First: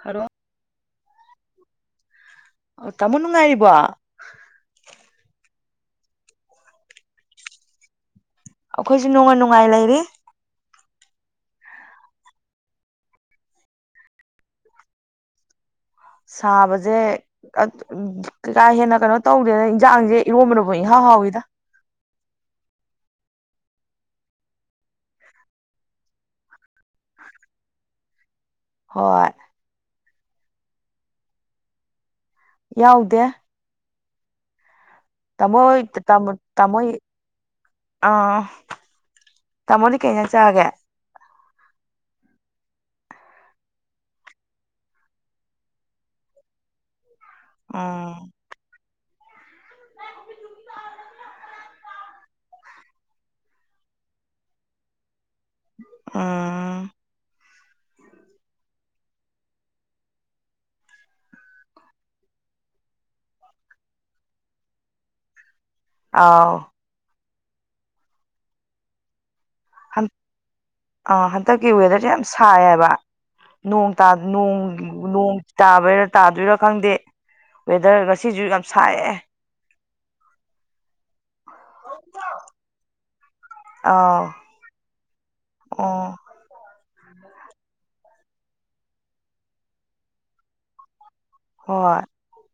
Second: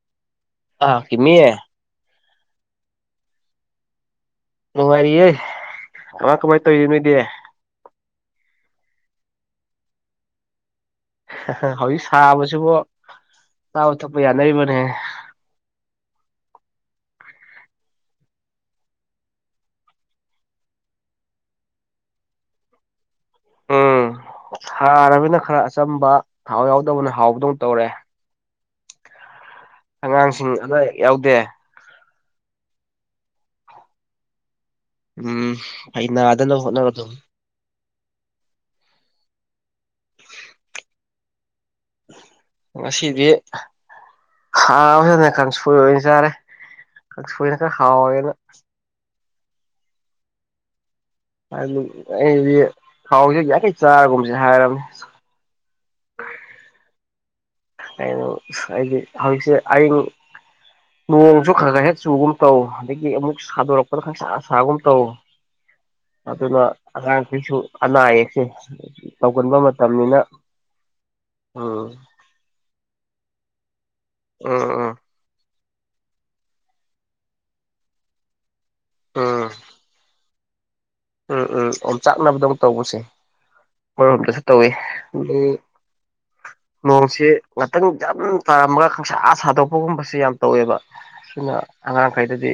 ꯈꯔꯣ ꯑ ꯀꯃꯤꯦ ꯇꯥꯃꯣ ꯅꯨꯡꯉꯥꯏꯔꯤꯕꯣ ꯅꯨꯡꯉꯔꯤ ꯑꯃ ꯀꯃꯥꯏ ꯇꯧꯗ ꯑꯩꯈꯣꯏꯁꯨ ꯅꯨꯡꯉ ꯅꯨꯡꯉꯥꯏ ꯂꯩꯔꯤ ꯍꯧꯖꯤꯛ ꯁꯥꯕꯁꯤꯕꯨ ꯆꯥꯕ ꯊꯛꯄ ꯌꯥꯅꯔꯤꯕꯅꯦ ꯁꯥꯕꯁꯦ ꯀꯩꯀꯥ ꯍꯦꯟꯅ ꯀꯩꯅꯣ ꯇꯧꯗꯦꯅ ꯏꯟꯖꯥꯡꯁꯦ ꯏꯔꯣꯝꯕꯅꯕꯨ ꯏꯟꯍꯥꯎ ꯍꯥꯎꯣꯏꯗ ꯑꯝ ꯊꯅꯤꯅ ꯈꯔ ꯑꯆꯝꯕ ꯊꯥꯎ ꯌꯥꯎꯗꯕꯅ ꯍꯥꯎꯕꯗꯧꯅ ꯇꯧꯔꯦ ꯍꯣꯏ ꯑꯉꯥꯡꯁꯤꯡ ꯑꯗꯨ ꯌꯥꯎꯗꯦ ꯌꯥꯎꯗꯦ ꯎꯝ ꯇꯃꯣ ꯇ ꯐꯩ ꯅꯥꯗꯅꯕ ꯇꯃꯣꯣꯏ ꯍꯣꯠꯅꯔꯣ ꯑꯗꯨꯝ ꯑ ꯇꯥꯃꯣꯗꯤ ꯀꯩꯅꯩꯅ ꯆꯥꯒꯦ ꯉꯁꯤꯗꯤ ꯍꯥꯎꯕ ꯀꯥꯡꯁꯣꯏ ꯑꯣꯏꯅ ꯆꯥꯔꯦ ꯀꯥꯡꯁꯣꯏꯅ ꯈꯔ ꯎꯝ ꯍꯥꯎꯒꯦꯅ ꯑꯗꯨ ꯑꯩꯗꯤ ꯊꯥꯎꯁꯤ ꯌꯥꯡꯈꯩ ꯆꯥꯔꯒꯨꯝꯕꯁꯦ ꯍꯥꯏꯔꯕꯝꯅꯤ ꯑꯥ ꯀꯩꯅ ꯍꯥꯏꯗꯤ ꯍꯧꯖꯤꯛꯁꯦ ꯑꯌꯡ ꯅꯣꯡꯁꯨ ꯈꯔ ꯈꯔ ꯍꯦꯛ ꯆꯨꯒꯨꯝ ꯇꯧ ꯑꯗꯒꯤ ꯑꯃꯨꯛ ꯁꯥꯗꯣꯔꯛꯄꯗ ꯈꯁ ꯑꯁꯥꯒꯨꯝ ꯇꯧ ꯑꯥꯎ ꯑꯗꯨꯅ ꯑꯉꯥꯡꯁꯤꯁꯨ ꯑꯅꯥ ꯑꯌꯦꯛꯁꯦ ꯇꯧꯒꯟꯕ ꯃꯇꯝꯅꯤꯅ ꯑꯥ ꯍꯟꯗꯛꯀꯤ ꯎꯝ ꯋꯦꯗꯔꯁꯦ ꯌꯥꯝ ꯁꯥꯏ ꯍꯥꯏꯕ ꯅꯣꯡꯣꯡ ꯎꯝ ꯎꯝ ꯇꯥꯣꯡꯣꯡ ꯇꯥꯕꯩꯔꯥ ꯇꯥꯗꯣꯏꯔꯥ ꯈꯪꯗꯦ ꯋꯦꯗꯔ ꯉꯁꯤꯁꯨ ꯌꯥꯝ ꯁꯥꯏꯑꯦ ꯎꯝ ꯎꯝ ꯎꯝ ꯑꯣꯝ ꯆꯥꯛꯅꯕꯗꯧ ꯇꯧꯕꯁꯦ ꯑꯥꯎ ꯍꯗꯁꯨ ꯇꯧꯋꯏ ꯑꯣ ꯅꯣꯡꯁꯤ ꯉꯥꯛꯇꯪ ꯌꯥꯝ ꯇꯥꯔꯝꯃꯒ ꯈꯪꯁꯥ ꯁꯥꯗꯣꯛꯄꯒꯨꯝꯕꯁ ꯌꯥꯝ ꯇꯧꯋꯦꯕ ꯑꯗꯨꯈꯅ ꯍꯣꯏ ꯑꯉꯥꯡꯈꯩꯗꯗꯤ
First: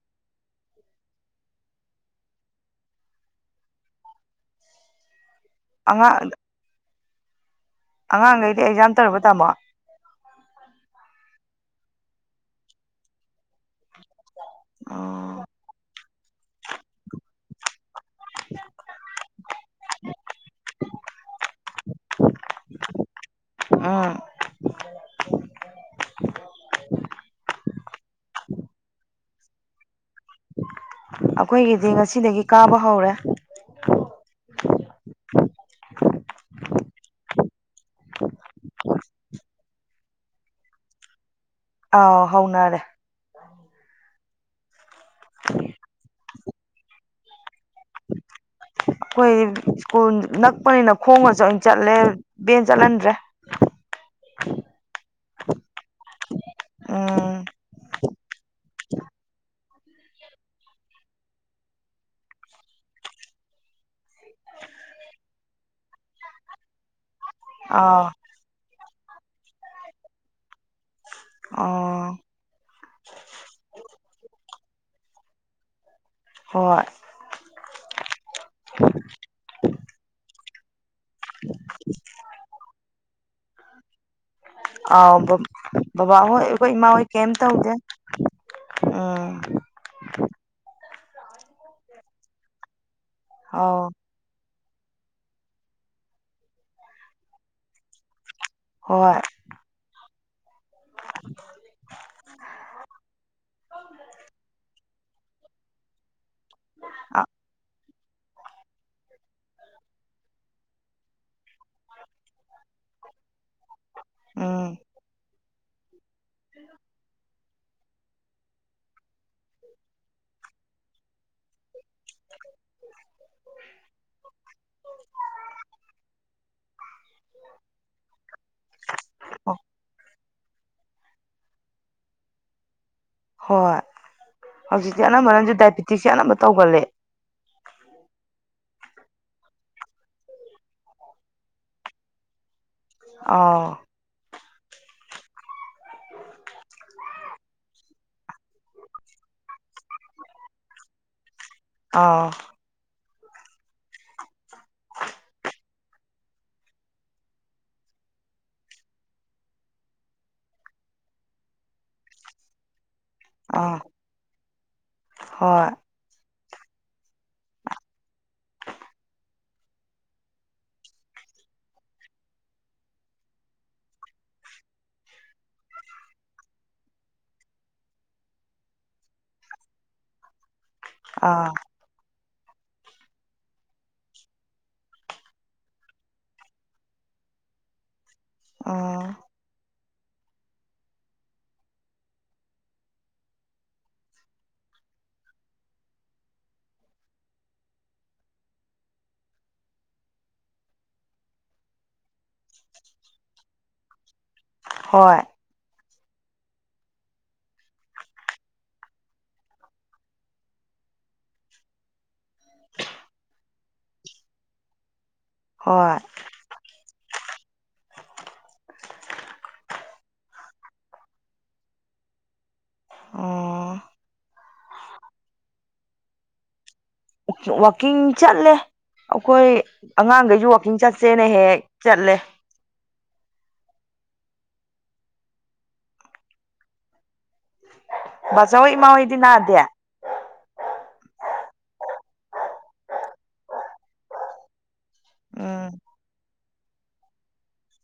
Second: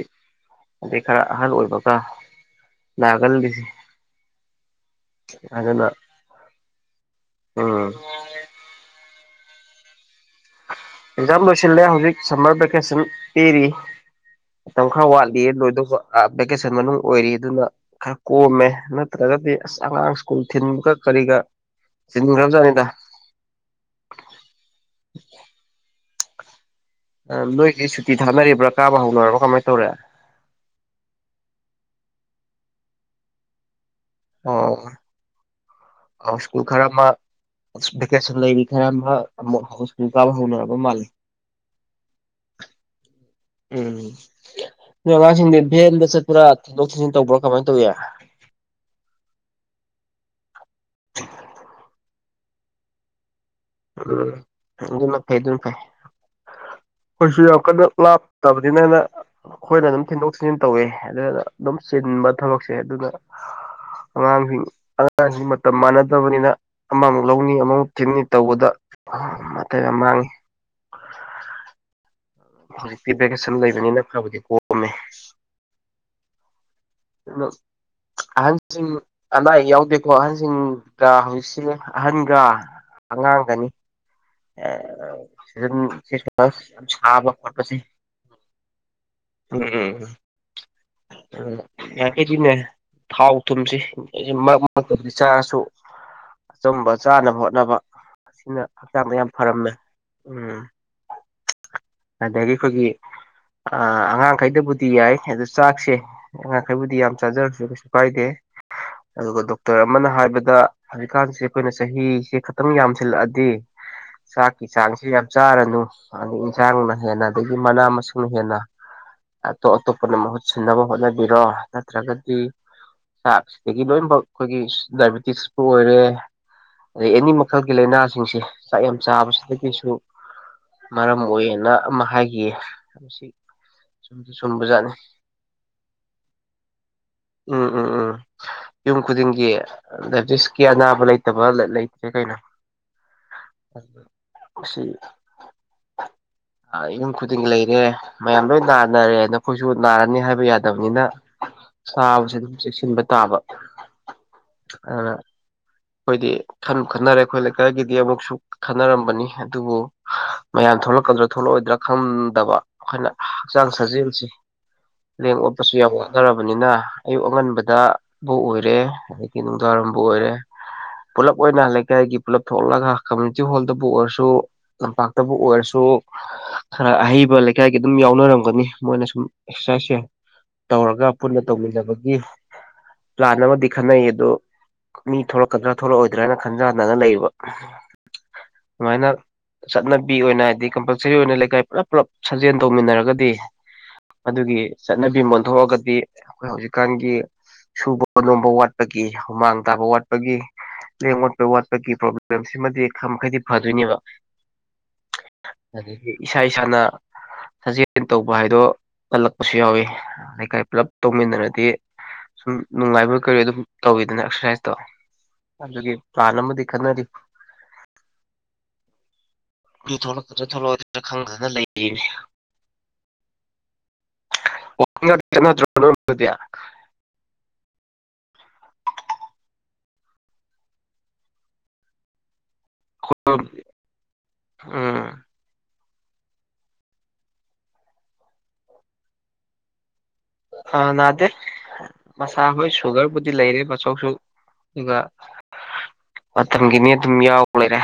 ꯑꯗꯩ ꯈꯔ ꯑꯍꯜ ꯑꯣꯏꯕꯒ ꯅꯥꯒꯜꯂꯤꯁꯦ ꯑꯅ ꯑꯉꯥꯡ ꯑꯉꯥꯡꯈꯩꯗꯤ ꯑꯦꯛꯖꯥꯝ ꯇꯧꯔꯨꯕ ꯇꯥꯝꯃꯣ ꯑꯦꯛꯖꯥꯝ ꯂꯣꯏꯁꯤꯜꯂꯦ ꯍꯧꯖꯤꯛ ꯁꯝꯃꯔ ꯚꯦꯀꯦꯁꯟ ꯄꯤꯔꯤ ꯃꯇꯝ ꯈꯔ ꯑꯥ ꯋꯥꯠꯂꯤ ꯂꯣꯏꯗꯧꯕ ꯚꯦꯀꯦꯁꯟ ꯃꯅꯨꯡ ꯑꯣꯏꯔꯤ ꯑꯗꯨꯅ ꯈꯔ ꯀꯣꯝꯃꯦ ꯅꯠꯇ꯭ꯔꯒꯗꯤ ꯑꯁ ꯑꯉꯥꯡ ꯁ꯭ꯀꯨꯜ ꯊꯤꯟꯕꯒ ꯀꯔꯤꯒ ꯁꯤ ꯈꯝꯖꯅꯤꯗ ꯑꯥ [inaudible] [inaudible] ꯅꯣꯏꯒꯤ ꯁꯨꯇꯤ ꯊꯥꯅꯔꯤꯕ꯭ꯔꯥ ꯀꯥꯕ ꯍꯧꯅꯔꯕꯥ ꯀꯃꯥꯏꯅ ꯇꯧꯔꯦ ꯑꯩꯈꯣꯏꯒꯤꯗꯤ ꯉꯁꯤꯗꯒꯤ ꯀꯥꯕ ꯍꯧꯔꯦ ꯑ ꯁ꯭ꯀꯨꯜ ꯈꯔꯞ ꯃꯥ ꯚꯦꯀꯦꯁꯟ ꯂꯩꯔꯤ ꯈꯔ ꯑꯃ ꯑꯃꯨꯛ ꯍꯥꯎ ꯁ꯭ꯨꯜ ꯀꯥꯕ ꯍꯧꯅꯔꯕ ꯃꯥꯜꯂꯤ ꯑꯥꯎ ꯍꯧꯅꯔꯦ ꯎꯝ ꯅꯣꯏ ꯑꯉꯥꯡꯁꯤꯡꯗꯤ ꯚꯦꯟꯗ ꯆꯠꯄ꯭ꯔꯥ ꯊꯤꯟꯗꯣꯛ ꯊꯤꯟꯖꯤꯟ ꯇꯧꯕ꯭ꯔꯣ ꯀꯃꯥꯏ ꯇꯧꯕꯌꯥ ꯑꯩꯈꯣꯏ ꯁ꯭ꯀꯨꯜ ꯅꯛꯄꯅꯤꯅ ꯈꯣꯡꯉꯁꯨ ꯑꯣꯏꯅ ꯆꯠꯂꯦ ꯕꯦꯟ ꯆꯠꯍꯟꯗ꯭ꯔꯦ ꯎꯝ ꯑꯗꯨꯃ ꯐ ꯑꯗꯨꯝ ꯐꯥꯏ ꯎꯝ ꯑꯩꯣꯏꯁꯨ ꯌꯥꯝ ꯀꯟꯅ ꯂꯥꯞꯇꯕꯅꯤꯅ ꯑꯅ ꯑꯩꯈꯣꯏꯅ ꯑꯗꯨꯝ ꯊꯤꯟꯗꯣꯛ ꯊꯤꯟꯖꯤꯟ ꯇꯧꯋꯦ ꯑꯗꯨꯅ ꯑꯗꯨꯝ ꯆꯤꯟꯕ ꯊꯕꯛꯁꯦ ꯑꯗꯨꯅ ꯑꯉꯥꯡꯁꯤꯡ ꯑꯉꯥꯡꯁꯤꯡ ꯃꯇꯝ ꯃꯥꯟꯅꯗꯕꯅꯤꯅ ꯑꯃ ꯂꯧꯃꯤꯅꯤ ꯑꯃꯃꯨꯛ ꯑꯥꯎ ꯊꯤꯟꯅꯤ ꯇꯧꯕꯗ ꯃꯇ ꯌꯥꯝ ꯃꯥꯡꯉꯤ ꯑꯥ ꯍꯧꯖꯤꯛꯇꯤ ꯚꯦꯀꯦꯁꯟ ꯂꯩꯕꯅꯤꯅ ꯐꯕꯨꯗꯤ ꯄꯣꯛꯑꯝꯃꯦ ꯍꯣꯏ ꯀꯩꯅ ꯑꯍꯟꯁꯤꯡ ꯑꯅꯥ ꯑꯌꯦꯛ ꯌꯥꯎꯗꯦꯀꯣ ꯑꯍꯟꯁꯤꯡ ꯍꯧꯖꯤꯛꯁꯦ ꯑꯍꯟꯒ ꯑꯉꯥꯡꯒꯅꯤ ꯑꯥꯎ ꯁꯤ ꯕꯕꯥ ꯍꯣꯏ ꯑꯩꯈꯣꯏ ꯏꯃꯥ ꯍꯣꯏ ꯀꯩꯝ ꯇꯧꯗꯦ ꯌꯥꯝꯕꯠꯄꯁꯤ ꯎꯝ ꯎ ꯎ ꯌꯥꯗꯤꯅꯦ ꯊꯥꯎ ꯑꯥꯎ ꯊꯨꯝꯁꯤ ꯃꯇꯝ ꯆꯥꯁꯨ ꯑꯆꯕ ꯆꯥꯅꯕ ꯍꯣꯠꯅꯕ ꯑꯁꯤꯅ ꯆ ꯆꯥꯡ ꯃ ꯍꯣꯏ ꯌꯥꯝ ꯐꯔꯝꯃꯦ ꯎꯝ ꯑꯗꯒꯤ ꯑꯩꯈꯣꯏꯒꯤ ꯑꯉꯥꯡꯈꯩꯗꯕꯨꯗꯤ ꯇꯤ ꯌꯥꯏ ꯑꯗꯨꯗ ꯆꯥꯛꯁꯦ ꯑꯉꯥꯡꯈꯩꯕꯨꯗꯤ ꯌꯥꯝ ꯆꯥꯖꯔꯁꯨ ꯀꯩꯁꯨ ꯀꯥꯏꯗꯦ ꯑꯗꯨꯒ ꯗꯣꯛꯇꯔ ꯑꯃꯅ ꯍꯥꯏꯕꯗ ꯍꯧꯖꯤꯛꯀꯥꯟꯁꯦ ꯑꯩꯈꯣꯏꯅ ꯆꯍꯤꯁꯦ ꯈꯇꯪ ꯌꯥꯝꯁꯤꯜꯂꯛꯑꯗꯤ ꯆꯥꯛꯀꯤ ꯎꯝ ꯆꯥꯡꯁꯤ ꯌꯥꯝ ꯆꯥꯔꯅꯨ ꯑ ꯌꯦꯟꯁꯥꯡꯅ ꯍꯦꯟꯅ ꯑꯗꯒꯤ ꯃꯅꯥ ꯃꯁꯤꯡ ꯍꯦꯟꯅ ꯑꯇꯣꯞ ꯑꯇꯣꯞꯄꯅ ꯃꯍꯨꯠ ꯁꯤꯟꯅꯕ ꯍꯣꯠꯅꯕꯤꯔꯣ ꯅꯠꯇ꯭ꯔꯒꯗꯤ ꯆꯥꯛꯁꯤꯗꯒꯤ ꯂꯣꯏꯅꯃꯛ ꯑꯩꯈꯣꯏꯒꯤ ꯗꯥꯏꯕꯦꯇꯤꯛꯤꯁꯄꯨ ꯑꯣꯏꯔꯦ ꯑꯗꯩ ꯑꯦꯅꯤ ꯃꯈꯜꯒꯤ ꯂꯥꯏꯅꯥꯁꯤꯡꯁꯦ ꯆꯥꯛ ꯌꯥꯝ ꯆꯥꯕꯁꯤꯗꯒꯤꯁꯨ ꯃꯔꯝ ꯑꯣꯏꯌꯦꯅ ꯑꯃ ꯍꯥꯏꯈꯤꯌꯦ ꯃꯁꯤ ꯍꯣꯏ ꯆꯨꯝꯁꯨ ꯆꯨꯝꯕꯖꯥꯠꯅꯤ ꯍꯧꯖꯤꯛꯇꯤ ꯑꯅꯝꯕꯅꯁꯨ ꯗꯥꯏꯕꯦꯇꯤꯛꯁꯦ ꯑꯅꯝꯕ ꯇꯧꯒꯂꯦ ꯎꯝ ꯎꯝ ꯎꯝ ꯌꯨꯝ ꯈꯨꯗꯤꯡꯒꯤ ꯗꯥꯏꯕꯦꯇꯤꯁꯀꯤ ꯑꯅꯥꯕ ꯂꯩꯇꯕ ꯂꯩꯇ꯭ꯔꯦ ꯀꯩꯅꯣ ꯑꯥꯎ ꯁꯤ [inaudible] ꯌꯨꯝ ꯈꯨꯗꯤꯡ ꯂꯩꯔꯦ ꯃꯌꯥꯝ ꯂꯣꯏ ꯅꯥꯅꯔꯦ ꯅꯈꯣꯏꯁꯨ ꯅꯥꯔꯅꯤ ꯍꯥꯏꯕ ꯌꯥꯗꯕꯅꯤꯅ ꯑꯥꯎ ꯁꯥꯕꯁꯦ ꯑꯗꯨꯝ ꯆꯦꯛꯁꯤꯟꯕ ꯇꯥꯕ ꯑꯗꯨꯅ ꯑꯩꯈꯣꯏꯗꯤ ꯈꯟꯅꯔꯦ ꯑꯩꯈꯣꯏ ꯂꯩꯀꯥꯏꯒꯤꯗꯤ ꯑꯃꯨꯛꯁꯨ ꯈꯟꯅꯔꯝꯕꯅꯤ ꯑꯗꯨꯕꯨ ꯃꯌꯥꯝ ꯊꯣꯛꯂꯛꯀꯗ꯭ꯔꯥ ꯊꯣꯛꯂꯛꯑꯣꯏꯗ꯭ꯔꯥ ꯈꯪꯗꯕ ꯑꯩꯈꯣꯏꯅ ꯍꯛꯆꯥꯡ ꯑꯥ ꯁꯥꯖꯦꯜꯁꯤ ꯂꯦꯡ ꯍꯣꯏ ꯑꯣꯠꯄꯁꯨ ꯌꯥꯝ ꯋꯥꯅꯔꯕ ꯑꯣꯏꯕꯅꯤꯅ ꯑꯌꯨꯛ ꯑꯉꯟꯕꯗꯕꯨ ꯑꯣꯏꯔꯦ ꯑꯗꯒꯤ ꯅꯨꯡꯗꯥꯡꯏꯔꯝꯕꯨ ꯑꯣꯏꯔꯦ [inaudible] ꯄꯨꯜꯂꯞ ꯑꯣꯏꯅ ꯂꯩꯀꯥꯏꯒꯤ ꯄꯨꯜꯂꯞ ꯊꯣꯛꯂꯒ ꯀꯝꯃꯌꯨꯅꯤꯇꯤ ꯍꯣꯜꯗꯕꯨ ꯑꯣꯏꯔꯁꯨ ꯇꯝꯄꯥꯛꯇꯕꯨ ꯑꯣꯏꯔꯁꯨ ꯈꯔ ꯑꯍꯩꯕ ꯂꯩꯀꯥꯏꯒꯤ ꯑꯗꯨꯝ ꯌꯥꯎꯅꯔꯝꯒꯅꯤ ꯃꯣꯏꯅ ꯁꯨꯝ ꯑꯦꯛꯁꯔꯁꯥꯏꯖꯁꯦ ꯇꯧꯔꯒ ꯄꯨꯟꯅ ꯑꯥ ꯇꯧꯃꯤꯟꯅꯕꯒꯤ ꯄ꯭ꯂꯥꯟ ꯑꯃꯗꯤ ꯈꯟꯅꯩ ꯑ ꯃꯤ ꯊꯣꯛꯂꯛꯀꯗ꯭ꯔꯥ ꯊꯣꯛꯂꯛꯑꯣꯏꯗ꯭ꯔꯥ ꯍꯥꯏꯅ ꯈꯟꯖꯍꯅꯒ ꯂꯩꯕ ꯑꯗꯨꯃꯥꯏꯅ ꯎꯝ ꯆꯠꯅꯕꯤ ꯑꯣꯏꯅ ꯍꯥꯏꯗꯤ ꯀꯝꯄꯜꯁꯔꯤ ꯑꯣꯏꯅ ꯂꯩꯀꯥꯏ ꯄꯨꯂꯞ ꯄꯨꯂꯞ ꯁꯥꯖꯦꯜ ꯇꯧꯃꯤꯟꯅꯔꯒꯗꯤ ꯑꯗꯨꯒꯤ ꯆꯠꯅꯕꯤ ꯑꯣꯟꯊꯣꯛꯑꯒꯗꯤ ꯑꯩꯈꯣꯏ ꯍꯧꯖꯤꯛꯀꯥꯟꯒꯤ ꯁꯨꯕ ꯅꯣꯝꯕ ꯋꯥꯠꯄꯒꯤ ꯍꯨꯃꯥꯡ ꯇꯥꯕ ꯋꯥꯠꯄ ꯠꯄꯒꯤ ꯂꯦꯡ ꯑꯣꯠꯄ ꯋꯥꯠꯄꯒꯤ ꯄ꯭ꯔꯣꯕ꯭ꯂꯦꯝꯁꯤꯃꯗꯤ ꯈꯔ ꯃꯈꯩꯗꯤ ꯐꯗꯣꯏꯅꯦꯕ ꯍꯣꯏ ꯑꯗꯒꯤ ꯏꯁꯥ ꯏꯁꯥꯅ ꯁꯥꯖꯦꯜ ꯇꯧꯕ ꯍꯥꯏꯗꯣ ꯀꯜꯂꯛꯄꯁꯨ ꯌꯥꯎꯏꯤ ꯂꯩꯀꯥꯏ ꯄꯨꯜꯂꯞ ꯇꯧꯃꯤꯟꯅꯔꯗꯤ ꯁꯨꯝ ꯅꯨꯡꯉꯥꯏꯕ ꯀꯔꯤ ꯑꯗꯨꯝ ꯇꯧꯋꯤꯗꯅ ꯑꯦꯛꯁꯔꯁꯥꯏꯖꯇꯣ ꯑꯗꯨꯒꯤ ꯍꯣꯏ ꯄ꯭ꯂꯥꯟ ꯑꯃꯗꯤ ꯈꯟꯅꯔꯤ ꯑꯗꯨ ꯊꯣꯛꯂꯛꯀꯗ꯭ꯔꯥ ꯊꯣꯛꯂꯛꯑꯗ꯭ꯔꯥ ꯈꯪꯗꯅ ꯂꯩꯔꯤꯅꯤ ꯑꯣ ꯇ ꯋꯥꯋꯀꯤꯡ ꯆꯠꯂꯦ ꯑꯩꯈꯣꯏ ꯑꯉꯥꯡꯈꯩꯁꯨ ꯋꯥꯛꯀꯤꯡ ꯆꯠꯁꯦꯅ ꯍꯦꯛ ꯍꯦꯛ ꯆꯠꯂꯦ ꯑꯝ ꯕꯥꯖꯧ ꯍꯣꯏ ꯏꯃꯥ ꯍꯣꯏꯗꯤ ꯅꯥꯗꯦ ꯑꯥ ꯅꯥꯗꯦ ꯃꯁꯥ ꯍꯣꯏ ꯁꯨꯒꯔꯕꯨꯗꯤ ꯂꯩꯔꯦ ꯃꯆꯧꯁꯨ ꯑꯗꯨꯒ ꯎꯝ ꯃꯇꯝꯒꯤꯅꯤ ꯑꯗꯨꯝ ꯌꯥꯎ ꯂꯩꯔꯦ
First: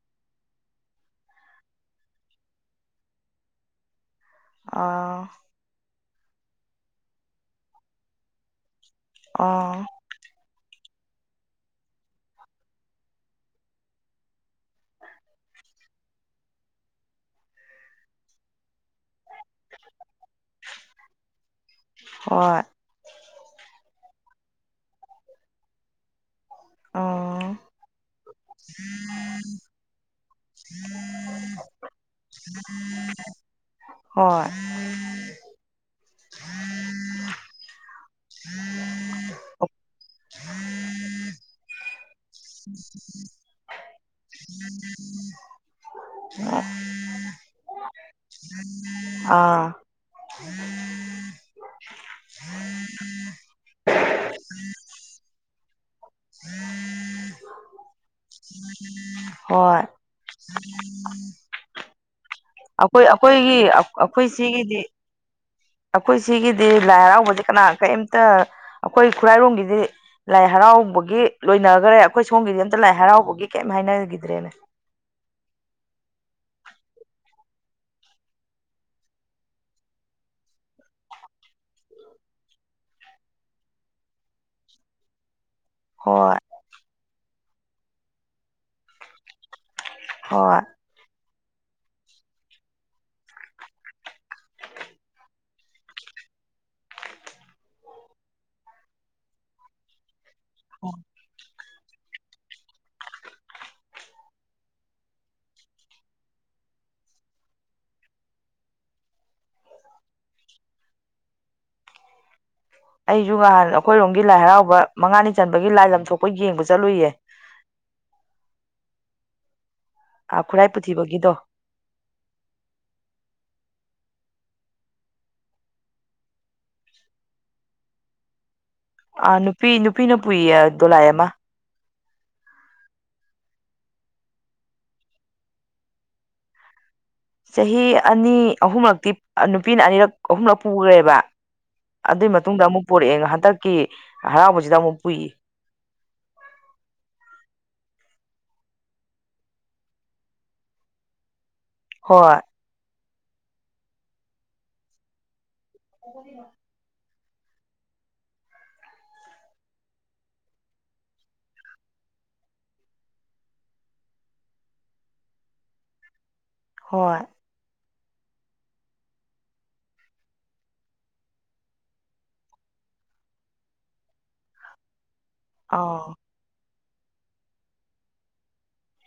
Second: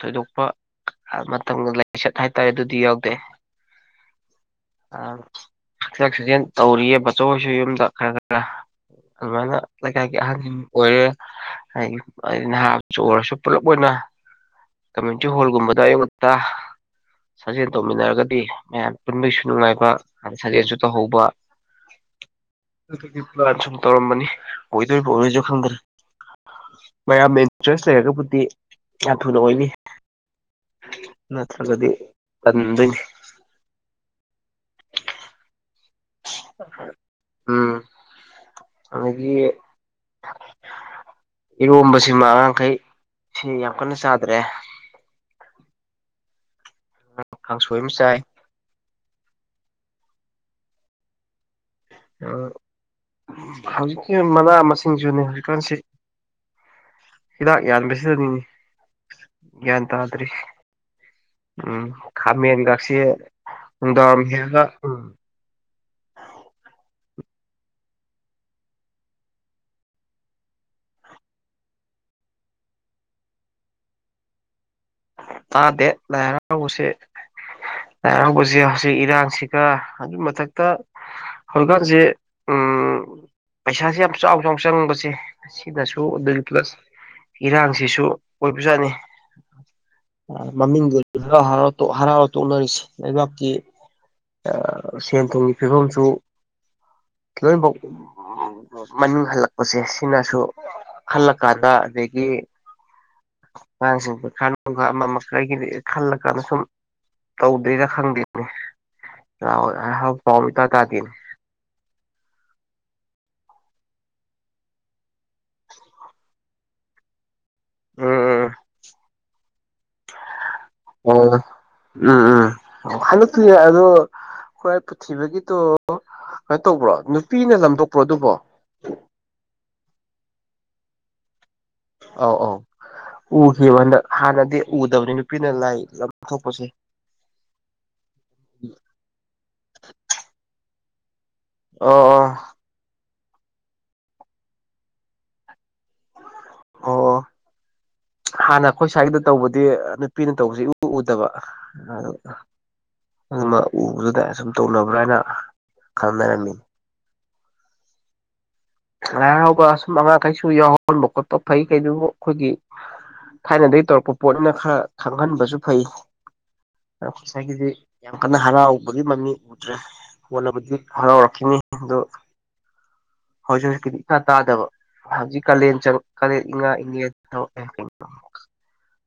ꯊꯣꯏꯗꯣꯛꯄ ꯃꯇꯝ ꯂꯥꯏꯆꯠ ꯍꯥꯏꯇꯥꯔꯦ ꯑꯗꯨꯗꯤ ꯌꯥꯎꯗꯦ ꯑ ꯍꯤꯗꯥꯛ ꯁꯤꯖꯦꯟ ꯇꯧꯔꯤꯌꯦꯕꯆꯣꯏꯁꯨ ꯌꯨꯝꯗ ꯈꯔ ꯈꯔ ꯑꯗꯨꯃꯥꯏꯅ ꯑꯥ ꯂꯩꯀꯥꯏꯒꯤ ꯑꯍꯟꯁꯤꯡ ꯑꯣꯏꯔꯦ ꯍꯥꯏꯗꯤ ꯅꯍꯥ ꯑꯣꯏꯔꯁꯨ ꯄꯨꯂꯞ ꯑꯣꯏꯅ ꯀꯃ꯭ꯌꯨꯅꯤꯇꯤ ꯍꯣꯜꯒꯨꯝꯕꯗ ꯌꯉꯛꯇ ꯁꯥꯖꯦꯜ ꯇꯧꯃꯤꯟꯅꯔꯒꯗꯤ ꯃꯌꯥꯝ ꯄꯨꯟꯕꯒꯤꯁꯨ ꯅꯨꯡꯉꯥꯏꯕ ꯑ ꯁꯥꯖꯦꯜꯁꯨ ꯇꯧꯍꯧꯕ ꯍꯣꯏ ꯑꯗꯨꯒꯤ ꯁꯨꯝ ꯇꯧꯔꯝꯕꯅꯤ ꯑꯣꯏꯗꯣꯏ ꯄꯣꯈꯣꯏꯁꯨ ꯈꯪꯗ꯭ꯔꯦ ꯃꯌꯥꯝꯅ ꯎꯝ ꯏꯟꯇꯔꯦꯁ ꯂꯩꯔꯒꯕꯨꯗꯤ ꯌꯥꯝ ꯊꯨꯅ ꯑꯣꯏꯅꯤ ꯅꯠꯇ ꯀꯗꯤ ꯍꯣꯏ ꯎꯝ ꯑꯗꯒꯤ ꯏꯔꯣꯝꯕꯁꯤꯃ ꯑꯉꯥꯡꯈꯩ ꯁꯤ ꯌꯥꯝ ꯀꯟꯅ ꯆꯥꯗ꯭ꯔꯦ ꯀꯥꯡꯁꯣꯏ ꯑꯃ ꯆꯥꯏ ꯑꯥ ꯑ ꯍꯧꯖꯤꯛꯀꯤ ꯃꯅꯥ ꯃꯁꯤꯡꯁꯨꯅꯦ ꯍꯧꯖꯤꯛꯀꯥꯟꯁꯤ ꯍꯤꯗꯥꯛ ꯌꯥꯟ꯭ꯔꯁꯤꯗꯅꯤꯅꯤ ꯍꯣꯏ ꯌꯦꯇ ꯑꯗꯨꯗ꯭ꯔꯤ ꯎꯝ ꯈꯥꯃꯦꯟ ꯈꯛꯁꯤꯦ ꯑꯩꯈꯣꯏ ꯑꯩꯈꯣꯏꯒꯤ ꯅꯨꯡꯗꯥꯡ ꯋꯥꯔꯝ ꯑꯩꯈꯣꯏ ꯍꯦꯛꯒ ꯁꯤꯒꯤꯗꯤ ꯎꯝ ꯑꯩꯈꯣꯏ ꯁꯤꯒꯤꯗꯤ ꯂꯥꯏ ꯍꯔꯥꯎꯕꯗꯤ ꯀꯅꯥ ꯀꯔꯤꯝꯇ ꯑꯩꯈꯣꯏ ꯈꯨꯔꯥꯏꯔꯣꯝꯒꯤꯗꯤ ꯂꯥꯏ ꯍꯔꯥꯎꯕꯒꯤ ꯂꯣꯏꯅꯈꯔꯦ ꯑꯩꯈꯣꯏ ꯁꯣꯝꯒꯤꯗꯤ ꯑꯝꯇ ꯂꯥꯏ ꯍꯔꯥꯎꯕꯒꯤ ꯀꯩꯝ ꯍꯥꯏꯅꯈꯤꯗ꯭ꯔꯦꯅꯦ ꯇꯥꯗꯦ ꯂꯥꯏꯔꯥꯎꯎꯁꯦ ꯂꯥꯏꯔꯥꯎꯁꯦ ꯍꯧꯖꯤꯛ ꯏꯔꯥꯡꯁꯤꯒ ꯑꯗꯨꯒꯤ ꯃꯊꯛꯇ ꯍꯧꯖꯤꯛꯀꯥꯟꯁꯦ ꯎꯝ ꯄꯩꯁꯥꯥꯁꯦ ꯌꯥꯝ ꯆꯥꯎ ꯆꯥꯎ ꯆꯪꯕꯁꯦ ꯑꯁꯤꯅꯁꯨ ꯍꯣꯏ ꯑꯗꯨꯗꯒꯤ ꯄ꯭ꯂꯁ ꯏꯔꯥꯡꯁꯤꯁꯨ ꯑꯣꯏꯕꯖꯥꯠꯅꯤ ꯍꯣꯏ ꯃꯃꯤꯡꯗꯨꯔꯥꯎꯥꯎ ꯍꯔꯥꯎ ꯍꯥꯎ ꯇꯣꯛꯅꯔꯤꯁꯦ ꯂꯩꯕꯥꯛꯇ ꯁꯦꯟ ꯊꯨꯝꯒꯤ ꯐꯤꯕꯝꯁꯨ ꯂꯣꯏꯅꯐꯧ ꯃꯅꯤꯡ ꯍꯜꯂꯛꯄꯁꯦ ꯁꯤꯅꯁꯨ ꯈꯜꯂꯛꯀꯥꯟꯗ ꯑꯗꯒꯤ ꯑꯉꯥꯡꯁꯤꯡ ꯈ ꯑꯗꯨꯒꯨꯡ ꯑꯃ ꯃꯈꯥꯏꯒꯤꯗꯤ ꯈꯜꯂꯀꯥꯟꯗ ꯁꯨꯝ ꯇꯧꯗꯦꯔ ꯈꯪꯗꯦꯅꯤ ꯑ ꯍꯥꯎ ꯀꯝ ꯇ ꯇꯥꯗꯅ [unintelligible] ꯑꯩꯁꯨ ꯉꯍꯥꯟ ꯑꯩꯈꯣꯏꯔꯣꯝꯒꯤ ꯂꯥꯏ ꯍꯔꯥꯎꯕ ꯃꯉꯥꯅꯤ ꯆꯟꯕꯒꯤ ꯂꯥꯏ ꯂꯝꯊꯣꯛꯄ ꯌꯦꯡꯕ ꯆꯠꯂꯨꯏꯌꯦ ꯎꯝ ꯑ ꯈꯨꯔꯥꯏ ꯎ ꯑꯣ ꯄꯨꯊꯤꯕꯒꯤꯗꯣ ꯎꯝ ꯎꯝ ꯍꯂꯛꯇ ꯑꯗꯣ ꯈꯨꯔꯥꯏ ꯄꯨꯊꯤꯕꯒꯤꯗꯣ ꯀꯩꯅꯣ ꯇꯧꯕ꯭ꯔꯣ ꯅꯨꯄꯤꯅ ꯂꯗꯣꯛꯄ꯭ꯔꯣ ꯑꯗꯨꯕꯣ ꯑꯥ ꯅꯨꯄꯤ ꯅꯨꯄꯤꯅ ꯄꯨꯏꯌꯦꯗꯣꯂꯥꯏ ꯃꯥ ꯑ ꯑꯥꯎ ꯎꯈꯤꯕ ꯍꯟꯗꯛ ꯍꯥꯟꯅꯗꯤ ꯎꯗꯕꯅꯤ ꯅꯨꯄꯤꯅ ꯂꯥꯏ ꯂꯊꯣꯛꯄꯁꯦ ꯆꯍꯤ ꯑꯅꯤ ꯑꯍꯨꯝꯂꯛꯇꯤ ꯅꯨꯄꯤꯅ ꯑꯅꯤꯔꯛ ꯑꯍꯨꯝꯂꯛ ꯄꯨꯈ꯭ꯔꯦꯕ ꯑꯣ ꯑꯣ ꯑꯗꯨꯏ ꯃꯇꯨꯡꯗ ꯑꯃꯨꯛ ꯄꯣꯔꯛꯑꯦ ꯉꯥꯏꯍ ꯍꯟꯗꯛꯀꯤ ꯍꯔꯥꯎꯕꯁꯤꯗ ꯑꯃꯨꯛ ꯄꯨꯏ ꯑꯣ ꯍꯥꯟꯅ ꯑꯩꯈꯣꯏ ꯁ꯭ꯋꯥꯏꯗ ꯇꯧꯕꯗꯤ ꯅꯨꯄꯤꯅ ꯇꯧꯕꯁꯤ ꯎ ꯎꯗꯕ ꯑꯗꯨ ꯍꯣꯏ ꯎꯕꯗꯨꯗ ꯁꯁꯨꯝ ꯇꯧꯅꯕ꯭ꯔꯥ ꯍꯥꯏꯅ ꯈꯪꯅꯔꯝꯃꯤꯅꯤ [unintelligible] ꯉꯥꯏꯔꯥꯎꯕ ꯁꯨꯝ ꯑꯉꯥꯡꯈꯩꯁꯨ ꯌꯥꯎꯍꯟꯕ ꯈꯣꯠꯄ ꯐꯩ ꯀꯩꯗꯨ ꯑꯩꯈꯣꯏꯒꯤ ꯊꯥꯏꯅꯗꯒꯤ ꯇꯧꯔꯛꯄ ꯄꯣꯠꯅꯤꯅ ꯈꯔ ꯈꯪꯍꯟꯕꯁꯨ ꯐꯩ ꯍꯣꯏ ꯉꯁꯥꯏꯒꯤꯗꯤ ꯌꯥꯝ ꯀꯟꯅ ꯍꯔꯥꯎꯕꯒꯤ ꯃꯃꯤ ꯎꯗ꯭ꯔꯦ ꯍꯣꯅꯕꯗꯨ ꯍꯔꯥꯎꯔꯛꯈꯤꯅꯤ ꯑꯗꯨ ꯍꯧꯖꯤꯛ ꯍꯧꯖꯤꯛꯀꯤꯗꯤ ꯏꯁꯥ ꯇꯥꯗꯕ ꯍꯧꯖꯤꯛ ꯀꯥꯂꯦꯟ ꯑꯥꯎ ꯀꯂꯦꯟ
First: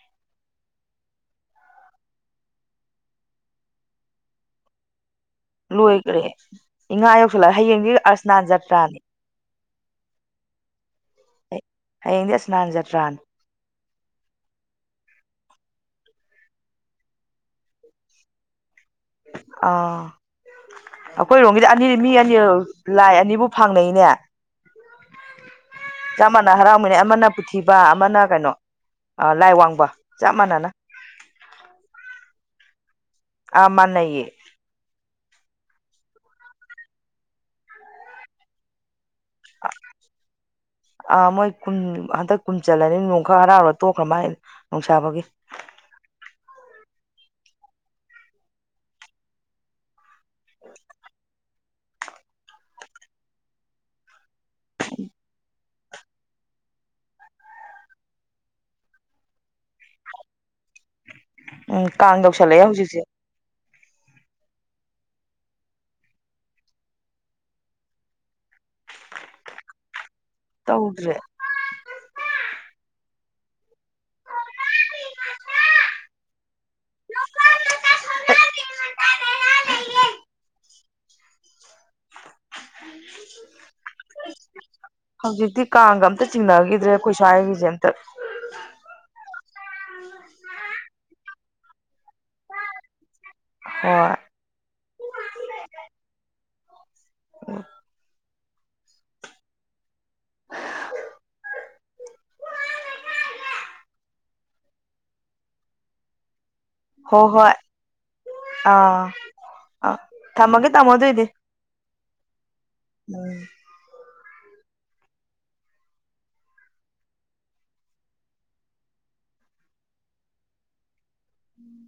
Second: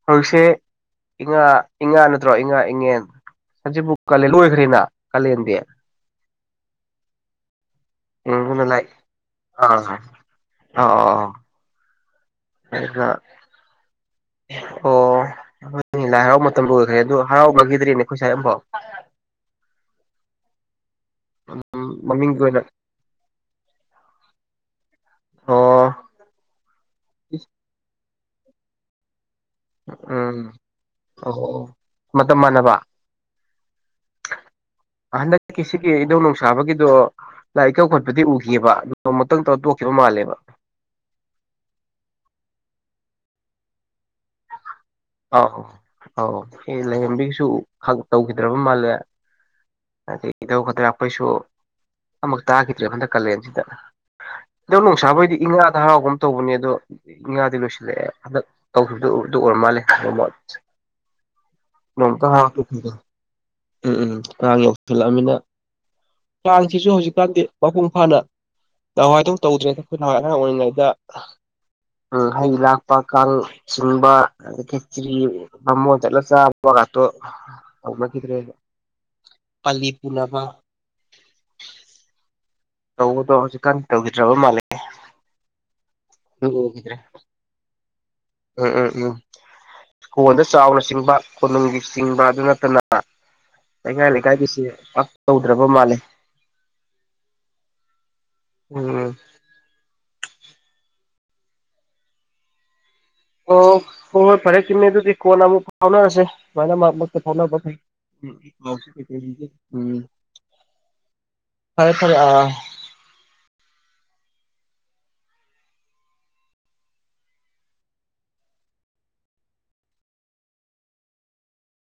ꯍꯧꯖꯤꯁꯦ ꯏꯉꯥ ꯏꯉꯥ ꯅꯠꯇ꯭ꯔꯣ ꯏꯉꯥ ꯏꯉꯦꯟ ꯍꯧꯖꯤꯕꯨ ꯀꯂ ꯂꯣꯏꯈ꯭ꯔꯤꯅ ꯂꯣꯏꯈ꯭ꯔꯦ ꯏꯉꯥ ꯌꯧꯁꯜꯂꯛꯑꯦ ꯍꯌꯦꯡꯒꯤ ꯎꯝ ꯑꯔꯁꯅꯥ ꯑꯗꯨꯅ ꯂꯥꯏꯛ ꯖꯇ꯭ꯔꯥꯅꯤ ꯑꯥ ꯑꯥ ꯍꯌꯦꯡꯗꯤ ꯑꯁꯅꯥꯟ ꯑꯥ ꯑꯗꯨꯅ ꯖꯇ꯭ꯔꯥꯟ ꯑꯣ ꯂꯥꯏ ꯍꯔꯥꯎꯕ ꯃꯇꯝ ꯂꯣꯏꯈ꯭ꯔꯦ ꯑꯗꯨ ꯍꯔꯥꯎꯕꯒꯤꯗ꯭ꯔꯤꯅꯦꯈꯣꯏ ꯁꯥꯏꯠ ꯑꯃꯐꯥꯎ ꯑꯣ ꯑꯩꯈꯣꯏꯔꯣꯝꯒꯤꯗꯤ ꯑꯅꯤ ꯃꯤ ꯑꯅꯤ ꯃꯃꯤꯡꯒꯤ ꯑꯣꯏꯅ ꯂꯥꯏ ꯑꯅꯤꯕꯨ ꯐꯪꯅꯩꯅꯦ ꯑꯣ ꯆꯞ ꯃꯥꯟꯅ ꯍꯔꯥꯎꯃꯤꯟꯅꯩ ꯑꯃꯅ ꯄꯨꯊꯤꯕ ꯑꯃꯅ ꯀꯩꯅꯣ ꯂꯥꯏ ꯋꯥꯡꯕ ꯆꯞ ꯎꯝ ꯃꯥꯟꯅꯅ ꯑꯣ ꯃꯇꯝ ꯃꯥꯟꯅꯕ ꯑꯥ ꯃꯥꯟꯅꯩꯌꯦ ꯍꯟꯗꯛꯀꯤ ꯁꯤꯒꯤ ꯏꯙꯧ ꯅꯨꯡꯁꯥꯕꯒꯤ ꯑꯗꯣ ꯂꯥꯏ ꯏꯀꯧ ꯈꯠꯄꯗꯤ ꯎꯈꯤꯑꯦꯕ ꯑ ꯃꯣꯏ ꯀꯨꯟ ꯍꯟꯇꯛ ꯀꯨꯟꯆꯂꯅꯤ ꯅꯣ ꯈꯔ ꯍꯔꯥꯎꯔ ꯇꯣꯛꯈ꯭ꯔ ꯃꯥꯥꯏ ꯑ ꯑ ꯁꯨ ꯇꯧꯈꯤꯗ꯭ꯔꯕ ꯃꯥꯜꯂꯦ ꯑꯗꯒꯤ ꯏ ꯇꯧꯒꯗ꯭ꯔꯥ ꯑꯩꯈꯣꯏꯁꯨ ꯑꯃꯨꯛ ꯇꯥꯈꯤꯗ꯭ꯔꯦ ꯍꯟꯗꯛ ꯀꯥꯂꯦꯟꯁꯤꯗ ꯑꯗꯣ ꯅꯨꯡꯁꯥ ꯍꯣꯏꯗꯤ ꯏ ꯉꯥꯗ ꯍꯔꯥꯎꯒꯨꯝ ꯇꯧꯕꯅꯦ ꯑꯗꯣ ꯏꯉꯥꯗꯤ ꯂꯣꯏꯁꯤꯜꯂꯛꯑꯦ ꯍꯟꯗꯛ ꯇꯧꯈꯤꯕꯗꯨ ꯎꯦ ꯎꯔꯝꯃꯥꯂꯦ [unintelligible] ꯎꯝ ꯀꯥꯡ ꯌꯧꯁꯜꯂꯛꯑꯦ ꯍꯧꯖꯤꯛꯁꯦ ꯎꯝ ꯑꯉꯥꯡ ꯌꯧꯁꯤꯜꯂꯛꯑꯃꯤꯅ ꯀꯥꯡꯁꯤꯁꯨ ꯍꯧꯖꯤꯛꯀꯥꯟꯗꯤ ꯃꯄꯨꯡ ꯐꯥꯅ ꯅꯍꯥꯋꯥꯏꯗꯧꯅ ꯇꯧꯗ꯭ꯔꯦ ꯈ ꯑꯉꯍꯥꯡ ꯑꯣꯏꯔꯤꯉꯩꯗ ꯇꯧꯗ꯭ꯔꯦ ꯍꯩ ꯂꯥꯛꯄ ꯀꯥꯡ ꯆꯤꯡꯕ ꯑꯗ ꯈꯦꯆꯔꯤ ꯚꯝꯃꯣꯟ ꯆꯠꯂ ꯆꯥꯕꯒꯠꯇꯣꯃ ꯀꯗ꯭ꯔꯦ ꯀꯥꯂꯤ ꯄꯨꯅꯕ ꯇꯧꯕꯗꯣ ꯍꯧꯖꯤꯛꯀꯥꯟ ꯇꯧꯈꯤꯗ꯭ꯔꯕ ꯃꯥꯜꯂꯦ ꯍꯧꯖꯤꯛꯇꯤ ꯀꯥꯡꯒ ꯑꯝꯇ ꯆꯤꯡꯅꯈꯤꯗ꯭ꯔꯦ ꯍꯨꯗ꯭ꯔꯦ ꯑꯩꯈꯣꯏ ꯁ꯭ꯋꯥꯏꯒꯤꯁꯦ ꯑꯝꯇ ꯎꯝ ꯎꯝ ꯎꯝ ꯍꯣꯟꯗ ꯆꯥꯎꯅ ꯆꯤꯡꯕ ꯀꯣꯅꯨꯡꯒꯤ ꯆꯤꯡꯕ ꯑꯗꯨ ꯅꯠꯇꯅ ꯂꯩꯀꯥꯏ ꯍꯣꯏ ꯂꯩꯀꯥꯏꯒꯤꯁꯤ ꯄꯥꯛ ꯇꯧꯗ꯭ꯔꯕ ꯃꯥꯜꯂꯦ ꯎ ꯎꯝ ꯑꯣ ꯍꯣꯏ ꯍꯣꯏ ꯐꯔꯦ ꯆꯨꯝꯃꯦ ꯑꯗꯨꯗꯤ ꯀꯣꯟꯅ ꯑꯃꯨꯛ ꯐꯥꯎꯅꯔꯁꯦ ꯁꯨꯃꯥꯏꯅ ꯃꯥ ꯍꯣ ꯃꯔꯛꯇ ꯍꯣꯏ ꯐꯥꯎꯅꯕ ꯐꯩ ꯎꯝ ꯑꯥ ꯑꯥ ꯎꯝ ꯊꯝꯃꯒꯦ ꯇꯥꯃꯣ ꯑꯗꯨꯏꯗꯤ ꯐꯔꯦ ꯐꯔꯦ ꯑꯥ ꯎꯝ ꯎꯝ